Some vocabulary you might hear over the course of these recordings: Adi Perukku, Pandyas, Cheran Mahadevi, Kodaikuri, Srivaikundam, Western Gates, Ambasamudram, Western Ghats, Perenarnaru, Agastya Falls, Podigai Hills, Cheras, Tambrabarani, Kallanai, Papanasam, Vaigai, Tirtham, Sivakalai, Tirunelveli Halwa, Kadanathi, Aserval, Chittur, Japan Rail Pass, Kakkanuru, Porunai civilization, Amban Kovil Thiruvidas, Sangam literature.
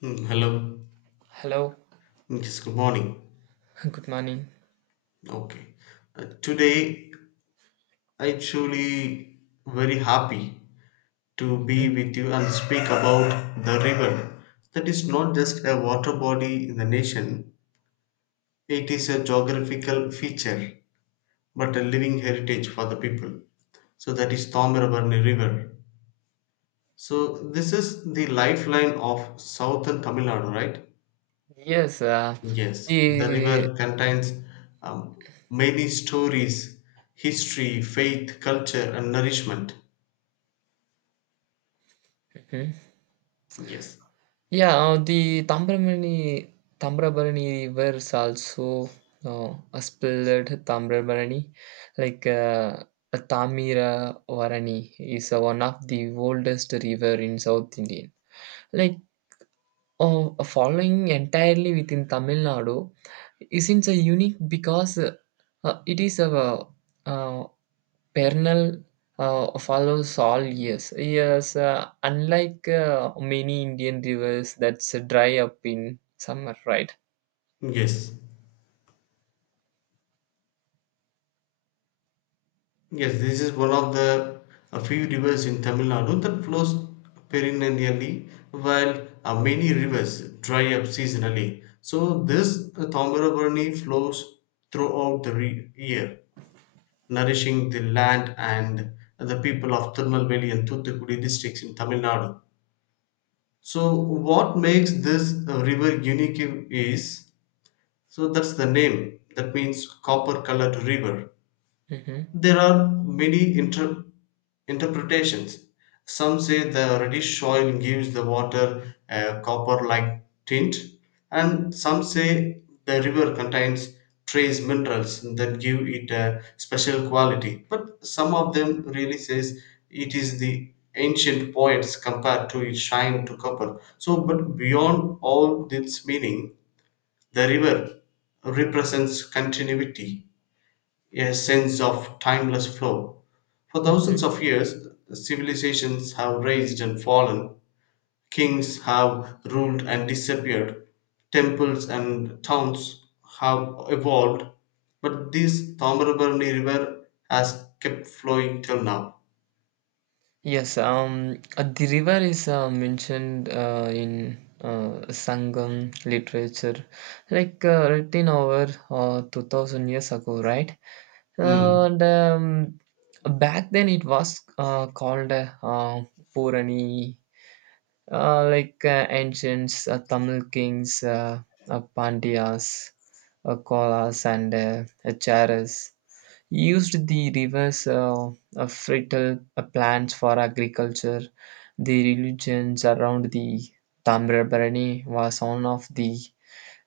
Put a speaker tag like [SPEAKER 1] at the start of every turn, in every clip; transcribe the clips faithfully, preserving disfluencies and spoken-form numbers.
[SPEAKER 1] Hmm, hello.
[SPEAKER 2] Hello,
[SPEAKER 1] Yes, good morning.
[SPEAKER 2] good morning.
[SPEAKER 1] Okay. Uh, today, I truly very happy to be
[SPEAKER 2] Mhm.
[SPEAKER 1] with you and speak about the river. That is not just a water body in the nation. It is a geographical feature, but a living heritage for the people. So that is Thomirabharni River. So this is the lifeline of southern Tamil Nadu, right?
[SPEAKER 2] Yes, uh,
[SPEAKER 1] Yes, the
[SPEAKER 2] the
[SPEAKER 1] river contains um, many stories, history, faith, culture, and nourishment.
[SPEAKER 2] mhm.
[SPEAKER 1] Yes,
[SPEAKER 2] yeah, uh, the Tambrabarani Tambrabarani rivers also uh, uh, spelled Tambrabarani, like uh, a Tamira Varani is uh, one of the oldest river in South India. Like uh, following entirely within Tamil Nadu, isn't uh, unique because uh, uh, it is a uh, Pernal uh, follows all years. Yes, uh, unlike uh, many Indian rivers that's uh, dry up in summer, right?
[SPEAKER 1] yes, yes. This is one of the a few rivers in Tamil Nadu that flows perennially, while uh, many rivers dry up seasonally. So this uh, Thomirabirani flows throughout the re- year, nourishing the land and the people of Tirunelveli and Thoothukudi districts in Tamil Nadu. So what makes this uh, river unique is so that's the name that means copper colored river.
[SPEAKER 2] Hmm.
[SPEAKER 1] There are many inter- interpretations. Some say the reddish soil gives the water a copper like tint, and some say the river contains trace minerals that give it a special quality. But some of them really says it is the ancient poets compared to its shine to copper. So, but beyond all its meaning, the river represents continuity, a sense of timeless flow. For thousands
[SPEAKER 2] Hmm.
[SPEAKER 1] of years, civilizations have raised and fallen, kings have ruled and disappeared, temples and towns have evolved, but this Tamarabarni River has kept flowing till now.
[SPEAKER 2] Yes, um, uh, the river is uh, mentioned uh, in uh, Sangam literature, like uh, written over uh, two thousand years ago, right?
[SPEAKER 1] Mm,
[SPEAKER 2] And um, back then it was uh, called uh, uh, Purani uh, like uh, ancients, uh, Tamil kings, uh, uh, Pandyas, uh, Kolas, and uh, uh, Charas, used the rivers uh, uh, fertile uh, plants for agriculture. The religions around the Tamrabarani was one of the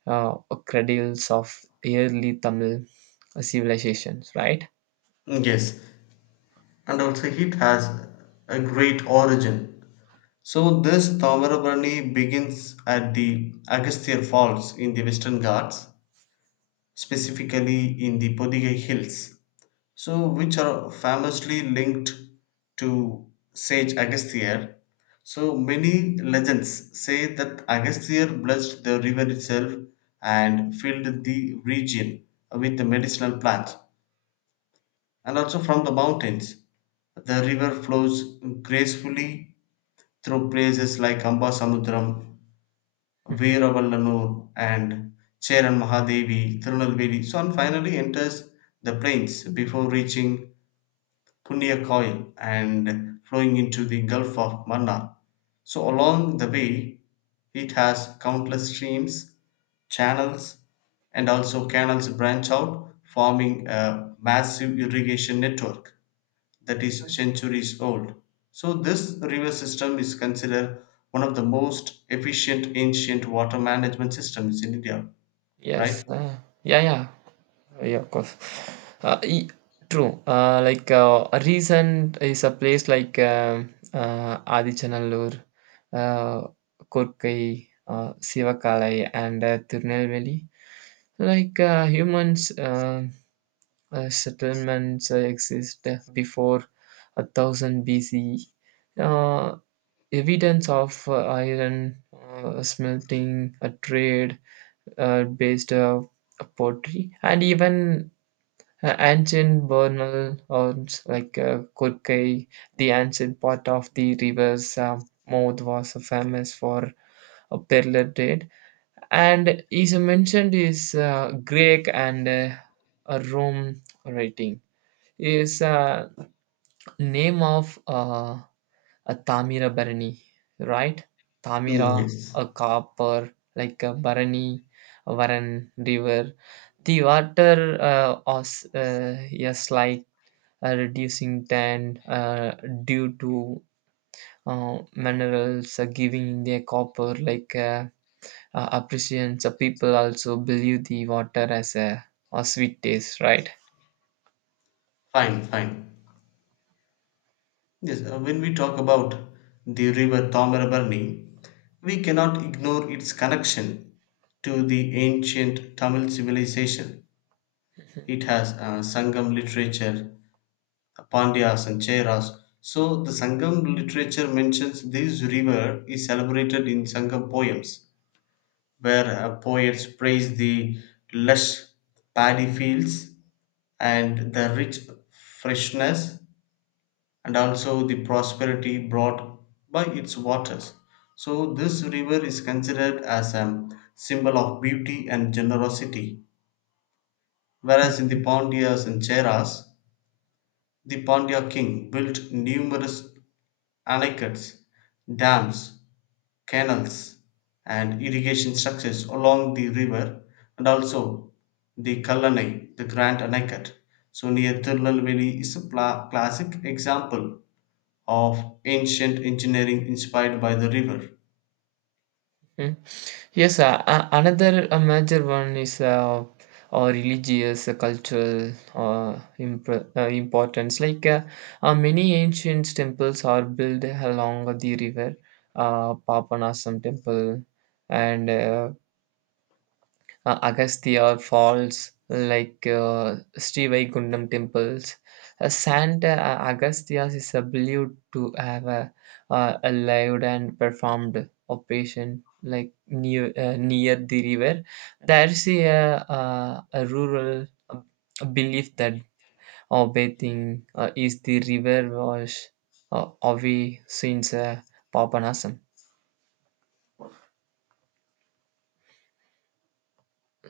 [SPEAKER 2] uh, cradles of early Tamil civilizations, right?
[SPEAKER 1] yes, and also it has a great origin. So this Tamarabarni begins at the Agastya Falls in the Western Ghats, specifically in the Podigai Hills, so which are famously linked to sage Agastya. So many legends say that Agastya blessed the river itself and filled the region with the medicinal plants. And also from the mountains, the river flows gracefully through places like Amba Samudram,
[SPEAKER 2] Mhm.
[SPEAKER 1] Veeravallanur, and Cheran Mahadevi Tirunelveli. So and finally enters the plains before reaching Punnakoil and flowing into the Gulf of Mannar. So along the way it has countless streams, channels, and also canals branch out, forming a massive irrigation network that is centuries old. So, this river system is considered one of the most efficient ancient water management systems in India,
[SPEAKER 2] Yes.
[SPEAKER 1] right?
[SPEAKER 2] Uh, yeah, yeah. Yeah, of course. Uh, e- true. Uh, like uh, a recent is a place like um uh, Adichannallur, uh, Korkai, uh, Sivakalai, and uh, Tirunelveli. Like uh, humans, uh, uh, settlements uh, exist before a thousand B C. Uh, Evidence of uh, iron uh, smelting, a trade uh, based uh, pottery, and even uh, ancient burial grounds like uh, Kurkai, the ancient part of the river's um, mouth, was famous for a pearl trade, and is mentioned is uh, Greek and uh, a Rome writing. Is uh, name of uh, a Tamira Barani, right?
[SPEAKER 1] Mm,
[SPEAKER 2] Tamira,
[SPEAKER 1] yes.
[SPEAKER 2] a copper, like a Barani, a Varan river. The water uh, was uh, yes, like uh, reducing tan uh, due to uh, minerals, uh, giving the copper like uh, uh, appreciations. Uh, people also believe the water as a, a sweet taste, right?
[SPEAKER 1] Fine, fine. Yes, uh, when we talk about the river Tamarabarni, we cannot ignore its connection to the ancient Tamil civilization. It has uh, Sangam literature, Pandyas and Cheras. So the Sangam literature mentions this river is celebrated in Sangam poems, where uh, poets praise the lush paddy fields and the rich freshness and also the prosperity brought by its waters. So this river is considered as a symbol of beauty and generosity. Whereas in the
[SPEAKER 2] Mhm.
[SPEAKER 1] Pandyas and Cheras, the Pandya king built numerous Alaicuttes, dams, canals, and irrigation structures along the river, and also the Kallanai, the Grand Anaicut. So, near Tirunelveli is a pla- classic example of ancient engineering inspired by the river.
[SPEAKER 2] Mhm. Yes, uh, a- another uh, major one is uh, or religious, uh, cultural uh, imp uh, importance. Like uh, uh, many ancient temples are built along the river, uh, Papanasam temple and uh, uh, Agastya Falls, like uh, Srivaikundam temples. Uh, Santa uh, Agastya's is a believed to have a, uh, a lived and performed operation like near uh, near the river. There is a, uh, a rural uh, belief that uh, bathing uh, is the river wash uh, of the sins uh, papanasam.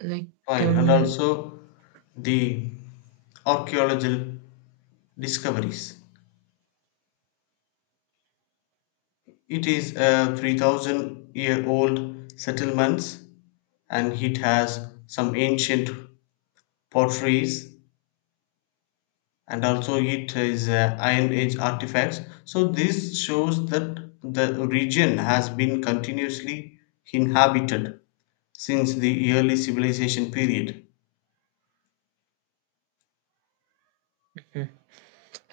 [SPEAKER 2] Like
[SPEAKER 1] Fine, and
[SPEAKER 2] um,
[SPEAKER 1] also the archaeological discoveries. It is a three thousand year old settlement and it has some ancient potteries and also it is uh, iron age artifacts, so this shows that the region has been continuously inhabited since the early civilization period.
[SPEAKER 2] hmm.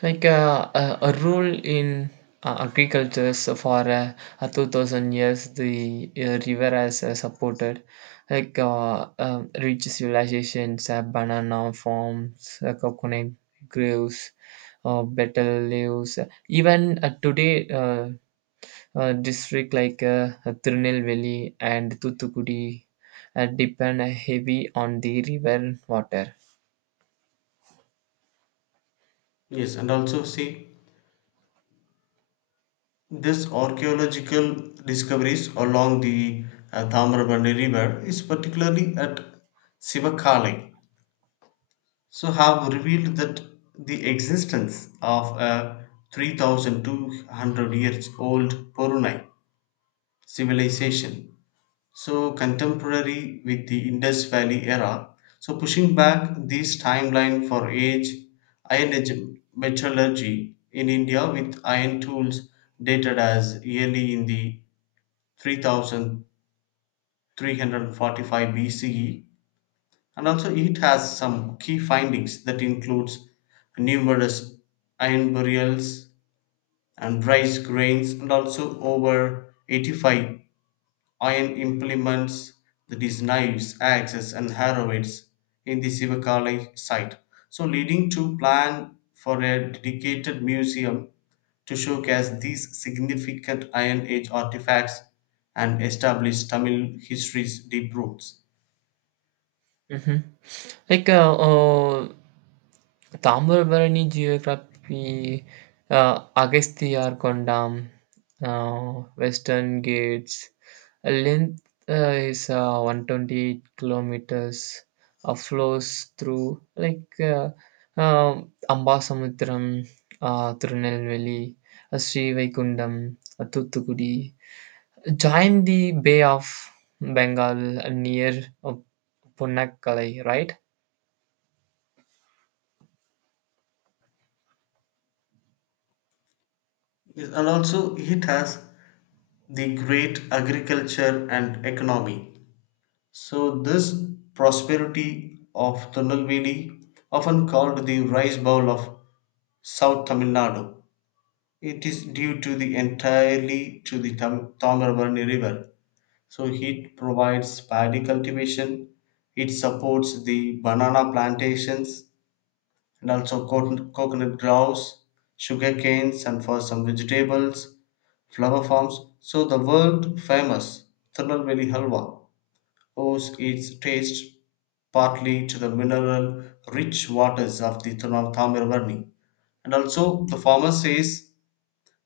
[SPEAKER 2] Like uh, a, a rule in uh, agriculture so for uh, uh, two thousand years, the uh, river has uh, supported like uh, um, rich civilizations, uh, banana farms, uh, coconut groves, uh, betel leaves. uh, Even uh, today, uh, uh, district like uh, Tirunelveli and Thuthukudi uh, depend heavy on the river water.
[SPEAKER 1] Yes, and also see this archaeological discoveries along the uh, Tamrabandi river is particularly at Sivakali, so have revealed that the existence of a three thousand two hundred years old Porunai civilization. So contemporary with the Indus Valley era. So pushing back this timeline for age, Iron Age metallurgy in India with iron tools dated as early in the three thousand three hundred forty-five B C E. And also it has some key findings that includes numerous iron burials and rice grains and also over eighty-five iron implements, that is knives, axes and harrows in the Sivakali site. So leading to plan for a dedicated museum to showcase these significant Iron Age artifacts and establish Tamil history's deep roots.
[SPEAKER 2] Mhm. Like, uh, uh, Tambarbarani geography, uh, Agastya Kondam, uh, Western Gates. A length uh, is uh, one hundred twenty-eight kilometers. Uh, flows through like uh, uh, Ambasamudram, uh, Tirunelveli, uh, Sri Vaikundam, uh, Thuthukudi. Join the Bay of Bengal uh, near uh, Punakkalai, right?
[SPEAKER 1] Yes, and also it has the great agriculture and economy. So this prosperity of Thunelveli, often called the rice bowl of South Tamil Nadu, it is due to the entirely to the Tam- Tamarabarni River. So it provides paddy cultivation, it supports the banana plantations and also co- coconut groves, sugar canes and for some vegetables, flower farms. So the world famous Tirunelveli Halwa owes its taste partly to the mineral rich waters of the Tamarabarni. And also the farmer says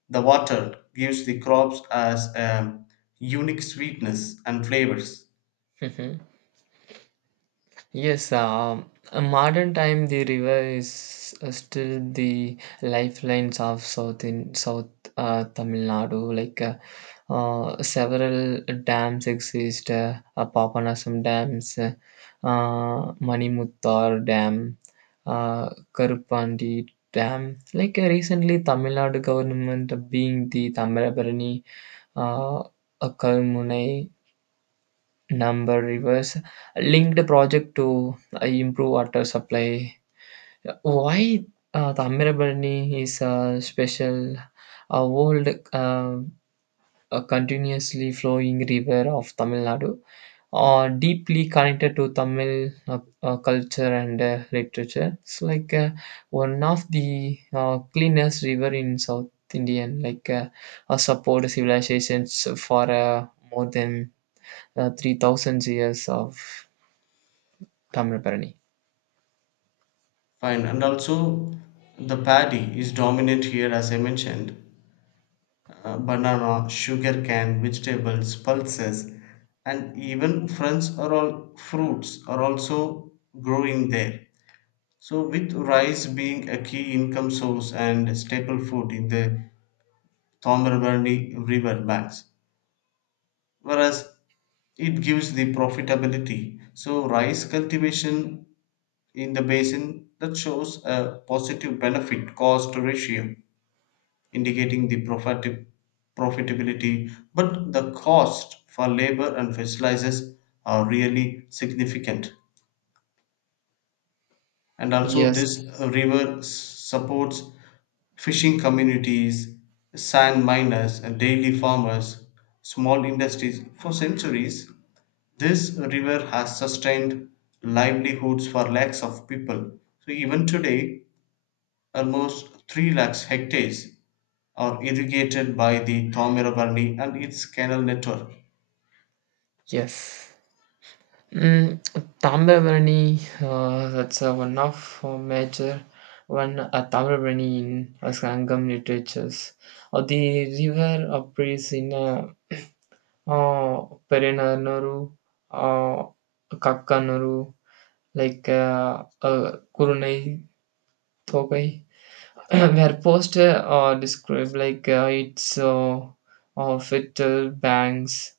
[SPEAKER 1] the water gives the crops as a unique sweetness and flavors.
[SPEAKER 2] Mhm. Yes, um, a modern time the river is uh, still the lifelines of South in South uh, Tamil Nadu. Like uh, uh, several dams exist, uh, uh, Papanasam dams, uh, uh, Manimuttar dam, uh, Karupandi dam. Like uh, recently, Tamil Nadu government being the Tamarabarani, uh, uh, Kalmunai number rivers linked project to uh, improve water supply why uh, the Ammirabani is a special uh, old uh, a continuously flowing river of Tamil Nadu uh, deeply connected to Tamil uh, uh, culture and uh, literature it's like uh, one of the uh, cleanest river in South Indian like uh, uh, support civilizations for uh, more than uh, three thousand years of Tamrapalani.
[SPEAKER 1] Fine, and also the paddy is dominant here, as I mentioned. Uh, banana, sugarcane, vegetables, pulses, and even French are all fruits are also growing there. So, with rice being a key income source and staple food in the Thomarbarni river banks, whereas it gives the profitability. So rice cultivation in the basin that shows a positive benefit cost ratio, indicating the profit profitability, but the cost for labor and fertilizers are really significant, and also
[SPEAKER 2] Yes.
[SPEAKER 1] this uh, river s- supports fishing communities, sand miners and daily farmers, small industries for centuries. This river has sustained livelihoods for lakhs of people. So even today, almost three lakhs hectares are irrigated by the Thomirabandi and its canal network.
[SPEAKER 2] Yes. Mm, Tamrabarani, uh, that's uh, one of uh, major one uh, Tamrabarani in uh, Sangam literatures. Uh, the river appears in uh, uh, Perenarnaru, uh, Kakkanuru, like uh, uh, Kurunai Thogai, where posts uh, describe like uh, its uh, uh, fertile banks.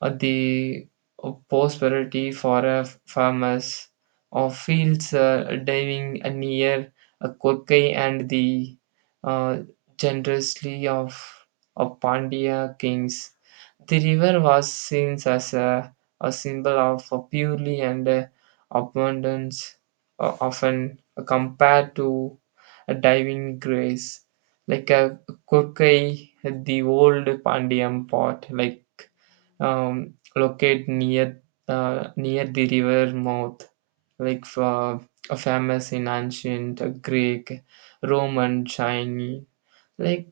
[SPEAKER 2] Uh, the uh, prosperity for a farmers of fields uh, diving near a Kokai and the uh, generously of, of Pandya kings. The river was seen as a, a symbol of uh, purely and uh, abundance, uh, often compared to a diving grace. Like a Kokai, the old Pandian pot, like um, locate near uh, near the river mouth, like uh, famous in ancient Greek, Roman, Chinese. Like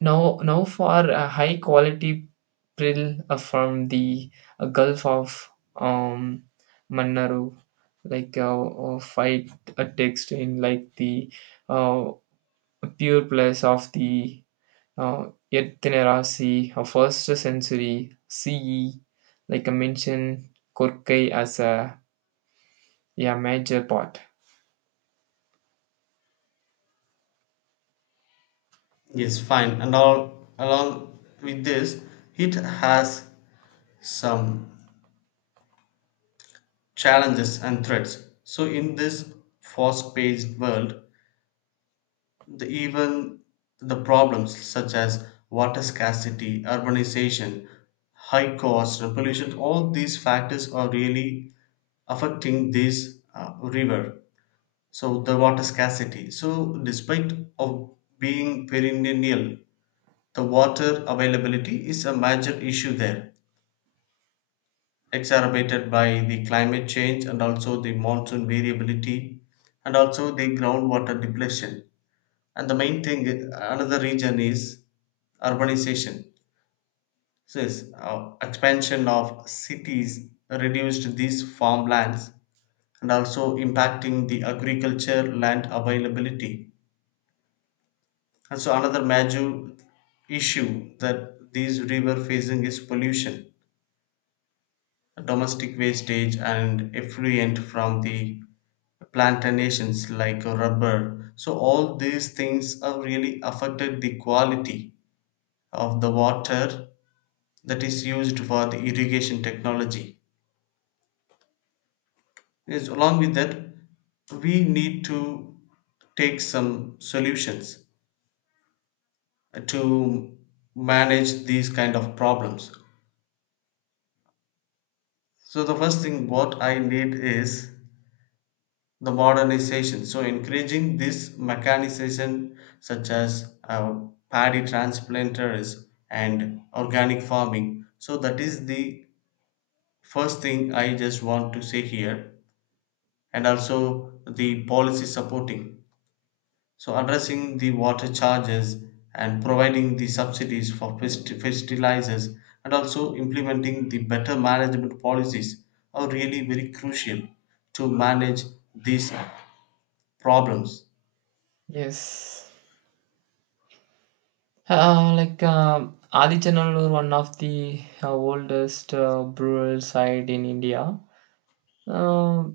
[SPEAKER 2] now, now for a high quality prill uh, from the uh, Gulf of um, Mannaru, like uh, uh, fight a text in like the uh, pure place of the uh, yet there are see a first century C E, like I mentioned, Korkai as a, a major part.
[SPEAKER 1] Yes, fine. And all along with this, it has some challenges and threats. So in this fast-paced world, the even the problems such as water scarcity, urbanization, high cost, and pollution, all these factors are really affecting this uh, river. So the water scarcity. So despite of being perennial, the water availability is a major issue there, exacerbated by the climate change and also the monsoon variability and also the groundwater depletion, and the main thing, another region is urbanization, so it's, uh, expansion of cities reduced these farmlands and also impacting the agriculture land availability. And so another major issue that these river facing is pollution, domestic wastage and effluent from the plantations like rubber, so all these things have really affected the quality of the water that is used for the irrigation technology. Yes, along with that, we need to take some solutions to manage these kind of problems. So the first thing what I need is the modernization. So encouraging this mechanization such as uh, paddy transplanters and organic farming. So that is the first thing I just want to say here, and also the policy supporting. So addressing the water charges and providing the subsidies for pesti- fertilizers and also implementing the better management policies are really very crucial to manage these problems.
[SPEAKER 2] Yes. Uh, like um Adichannallur, one of the uh, oldest uh, brewery site in India. Uh,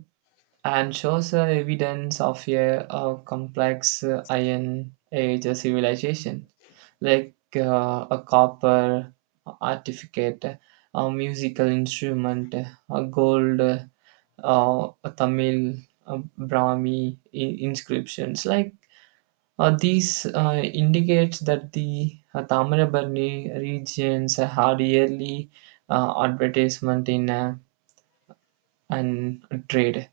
[SPEAKER 2] and shows uh, evidence of a, uh, complex uh, Iron Age civilization, like uh, a copper artifact, a musical instrument, a gold, uh, a Tamil uh, Brahmi in- inscriptions. Like uh, these uh, indicates that the uh, Tamarabarni regions had yearly uh, advertisement in uh, and trade.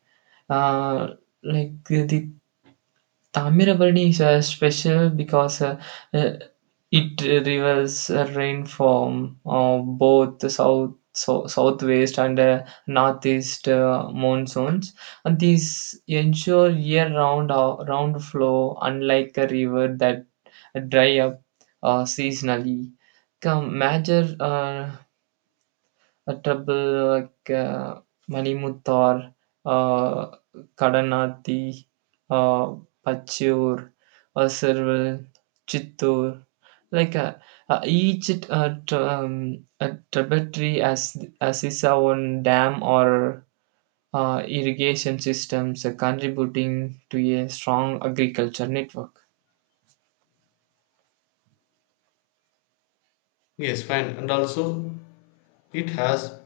[SPEAKER 2] Uh, like the Tamirabarni is uh, special because uh, uh, it reverses uh, rain from uh, both the south, so, southwest and uh, northeast uh, monsoons. And these ensure year-round uh, round flow, unlike a river that dry up uh, seasonally. Come, major uh, a trouble like uh, Manimuttar, uh, Kadanathi, uh, Pachur, Aserval, Chittur. Like uh, uh, each uh, tr- um, a tributary as as is our own dam or uh, irrigation systems uh, contributing to a strong agriculture network.
[SPEAKER 1] Yes, fine. And also it has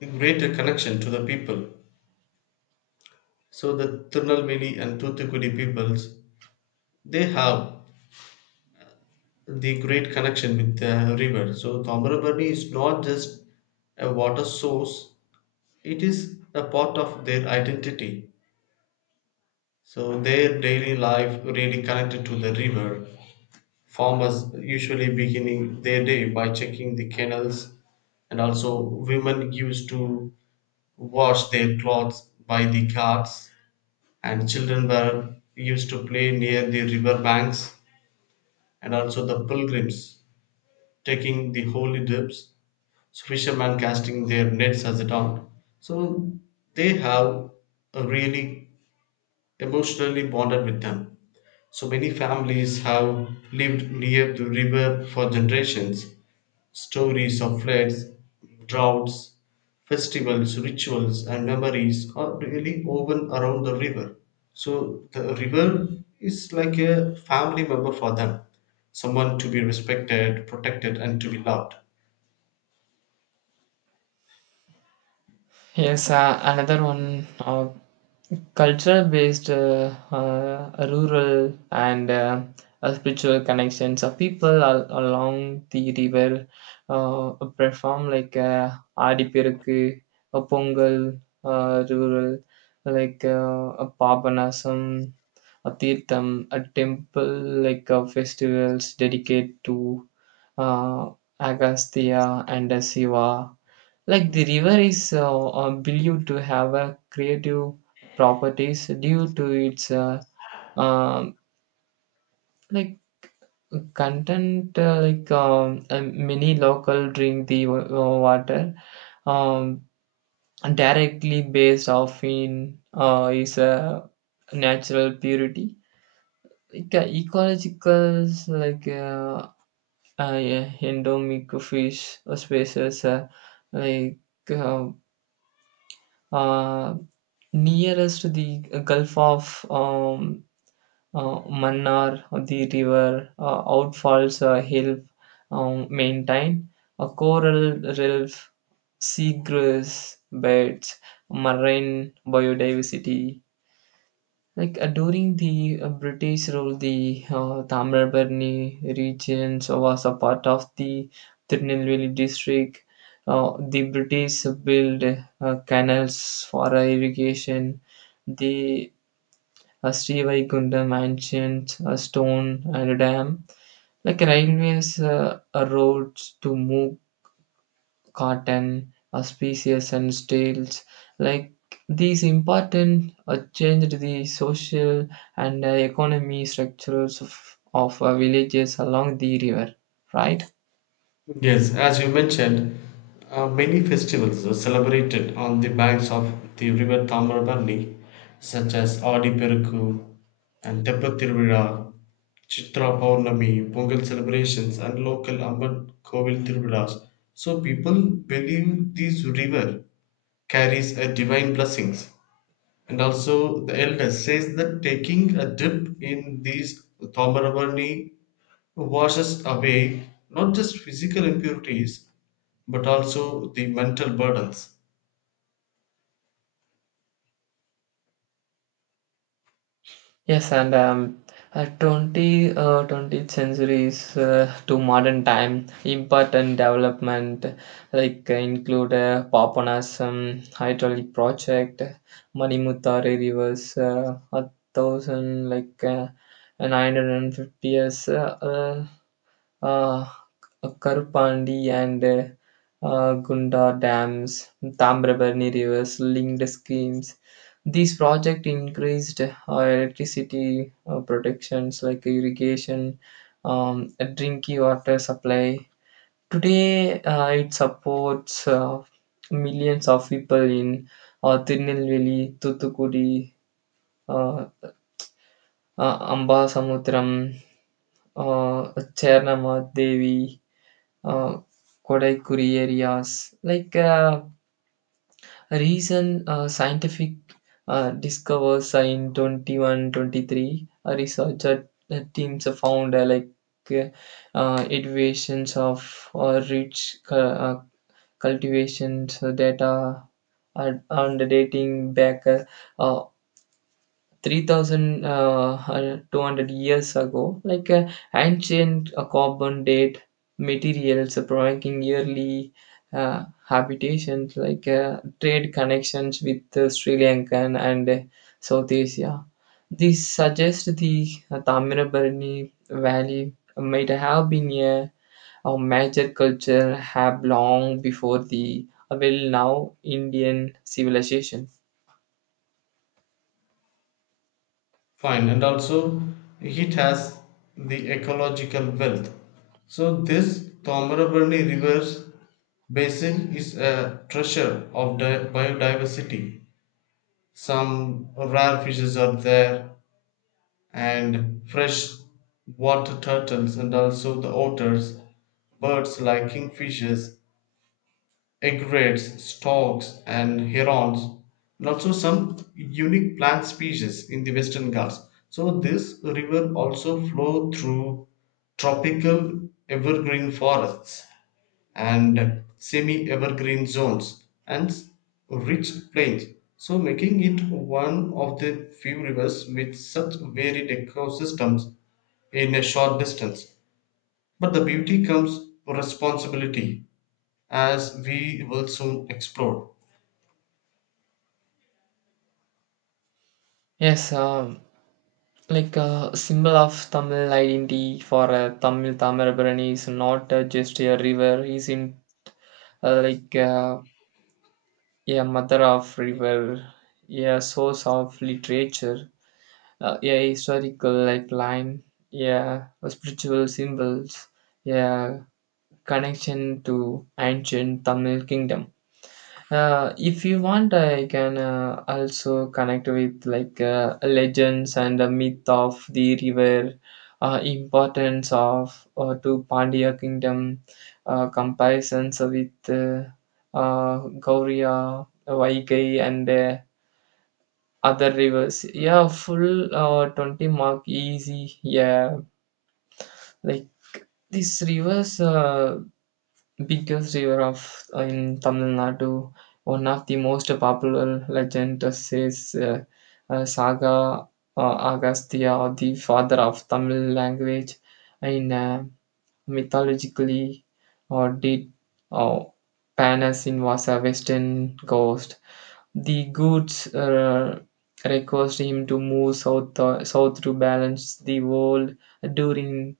[SPEAKER 1] a greater connection to the people. So the Tirunelveli and Thuthukudi peoples, they have the great connection with the river. So Thomarabadi is not just a water source. It is a part of their identity. So their daily life really connected to the river. Farmers usually beginning their day by checking the canals, and also women used to wash their clothes by the carts, and children were used to play near the river banks, and also the pilgrims taking the holy dips, so fishermen casting their nets as a dawn, so they have a really emotionally bonded with them. So many families have lived near the river for generations. Stories of floods, droughts, festivals, rituals, and memories are really woven around the river. So the river is like a family member for them, someone to be respected, protected, and to be loved.
[SPEAKER 2] Yes, uh, another one uh, cultural based uh, uh, rural and uh, uh, spiritual connections of people al- along the river uh, perform like uh, Adipiruku, a Pongal, uh, rural, like uh, a Pabanasam, a Tirtham, a temple, like uh, festivals dedicated to uh, Agastya and uh, Shiva. Like the river is uh, uh, believed to have a creative properties due to its uh, um like content. Uh, like um, uh, many local drink the wa- uh, water um, directly based off in uh, is a natural purity. Like, uh, ecological like uh, uh, yeah, endemic fish uh, species uh, like uh, uh, nearest the Gulf of um, uh, Mannar, the river, uh, out a hill um, maintain, a coral reef, seagrass beds, marine biodiversity. Like uh, during the uh, British rule, the uh, Tamilbarni region was a part of the Tirunelveli district. Uh, the British built uh, canals for irrigation. The a uh, Srivaikuntha mansions, a stone and a dam, like railways, uh, uh, roads to move cotton, a species and tales. Like these important uh, changed the social and uh, economy structures of, of uh, villages along the river, right?
[SPEAKER 1] Yes, as you mentioned, uh, many festivals are celebrated on the banks of the river Tamarabarni, such as Adi Perukku and Teppathiruvizha, Chitra Purnami, Pongal celebrations, and local Amban Kovil Thiruvidas. So people believe this river carries a divine blessings. And also the elder says that taking a dip in these Tamarabarni washes away not just physical impurities but also the mental burdens.
[SPEAKER 2] Yes, and um, uh, twenty, uh, twentieth centuries uh, to modern time, important development like uh, include uh, Papanasam hydraulic project, Manimutari rivers, uh, a thousand like uh, nine hundred fifty years. Uh, uh, uh, Karupandi and uh, uh, Gunda dams, Tambrabani rivers, linked schemes. These projects increased uh, electricity uh, protections like irrigation, um, drinking water supply. Today, uh, it supports uh, millions of people in uh, Tirunelveli, Thuthukudi, uh, uh, Ambasamutram, uh, Chernamadevi, uh, Kodaikuri areas. Like uh, recent uh, scientific uh, discovers in twenty-one twenty-three, a researcher uh, teams have found uh, like uh, iterations of uh, rich cu- uh, cultivations data and, and dating back uh, Three thousand uh, uh, two hundred years ago, like uh, ancient uh, carbon date materials providing yearly uh, habitations, like uh, trade connections with uh, Sri Lankan and uh, South Asia. This suggests the uh, Tamirabarani Valley might have been a, a major culture hub long before the, uh, well, now Indian civilization.
[SPEAKER 1] Fine, and also it has the ecological wealth. So this Tomarabarni River basin is a treasure of di- biodiversity. Some rare fishes are there, and fresh water turtles, and also the otters, birds like kingfishers, egrets, storks, and herons, and also some unique plant species in the Western Ghats. So this river also flow through tropical evergreen forests and semi-evergreen zones and rich plains. So making it one of the few rivers with such varied ecosystems in a short distance. But the beauty comes responsibility, as we will soon explore.
[SPEAKER 2] Yes, um, like a symbol of Tamil identity for a Tamil Tamirabarani is not uh, just a river, is in uh, like uh, a mother of river, a source of literature, uh, a historical like line, yeah, spiritual symbols, yeah, connection to ancient Tamil kingdom. Uh, if you want, I can uh, also connect with like uh, legends and the myth of the river, uh, importance of uh, to Pandya kingdom, uh, comparisons with uh, uh, Gaurya, Vaigai, and uh, other rivers. Yeah, full uh, twenty mark easy. Yeah, like these rivers. Uh, biggest river of uh, in Tamil Nadu. One of the most popular legend says uh, uh, Saga uh, Agastya, the father of Tamil language, in uh, mythologically or did uh, Panasin was a western coast. The goods uh, request him to move south uh, south to balance the world during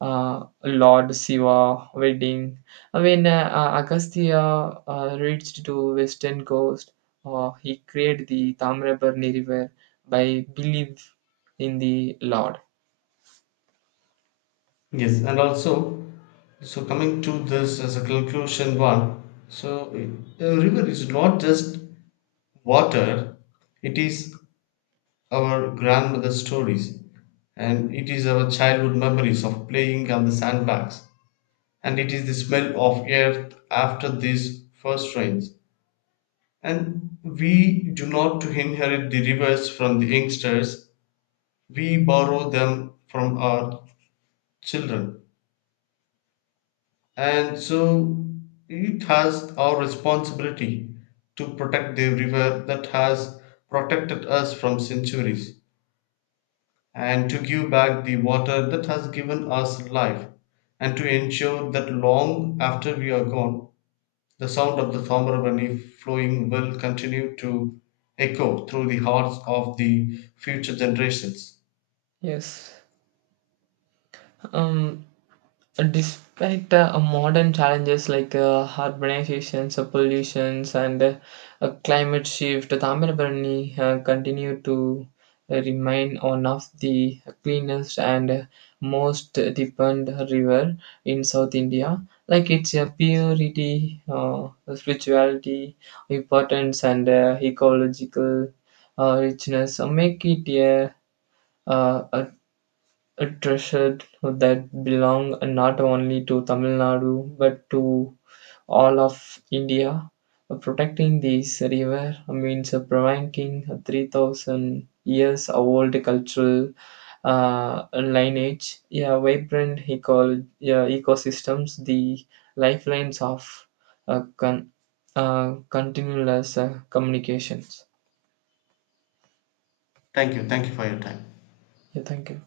[SPEAKER 2] uh, Lord Shiva wedding. When uh, uh, Agastya uh, reached to western coast, uh, he created the Tamrabarni River by belief in the Lord.
[SPEAKER 1] Yes, and also, so coming to this as a conclusion one, so a river is not just water, it is our grandmother's stories, and it is our childhood memories of playing on the sandbags, and it is the smell of earth after these first rains. And we do not to inherit the rivers from the youngsters, we borrow them from our children. And so it has our responsibility to protect the river that has protected us from centuries, and to give back the water that has given us life, and to ensure that long after we are gone, the sound of the Thomarabani flowing will continue to echo through the hearts of the future generations.
[SPEAKER 2] Yes. Um, So despite uh, modern challenges like uh, urbanization, uh, pollutions, and uh, uh, climate shift, Tamilbarani uh, continue to uh, remain one of the cleanest and uh, most deepened river in South India. Like its uh, purity, uh, spirituality, importance, and uh, ecological uh, richness uh, make it a, uh, a a treasure that belong not only to Tamil Nadu but to all of India. Protecting this river means preventing three thousand years old cultural uh, lineage, yeah, vibrant eco- yeah, ecosystems, the lifelines of uh, con- uh, continuous uh, communications.
[SPEAKER 1] Thank you. Thank you for your time.
[SPEAKER 2] Yeah, thank you.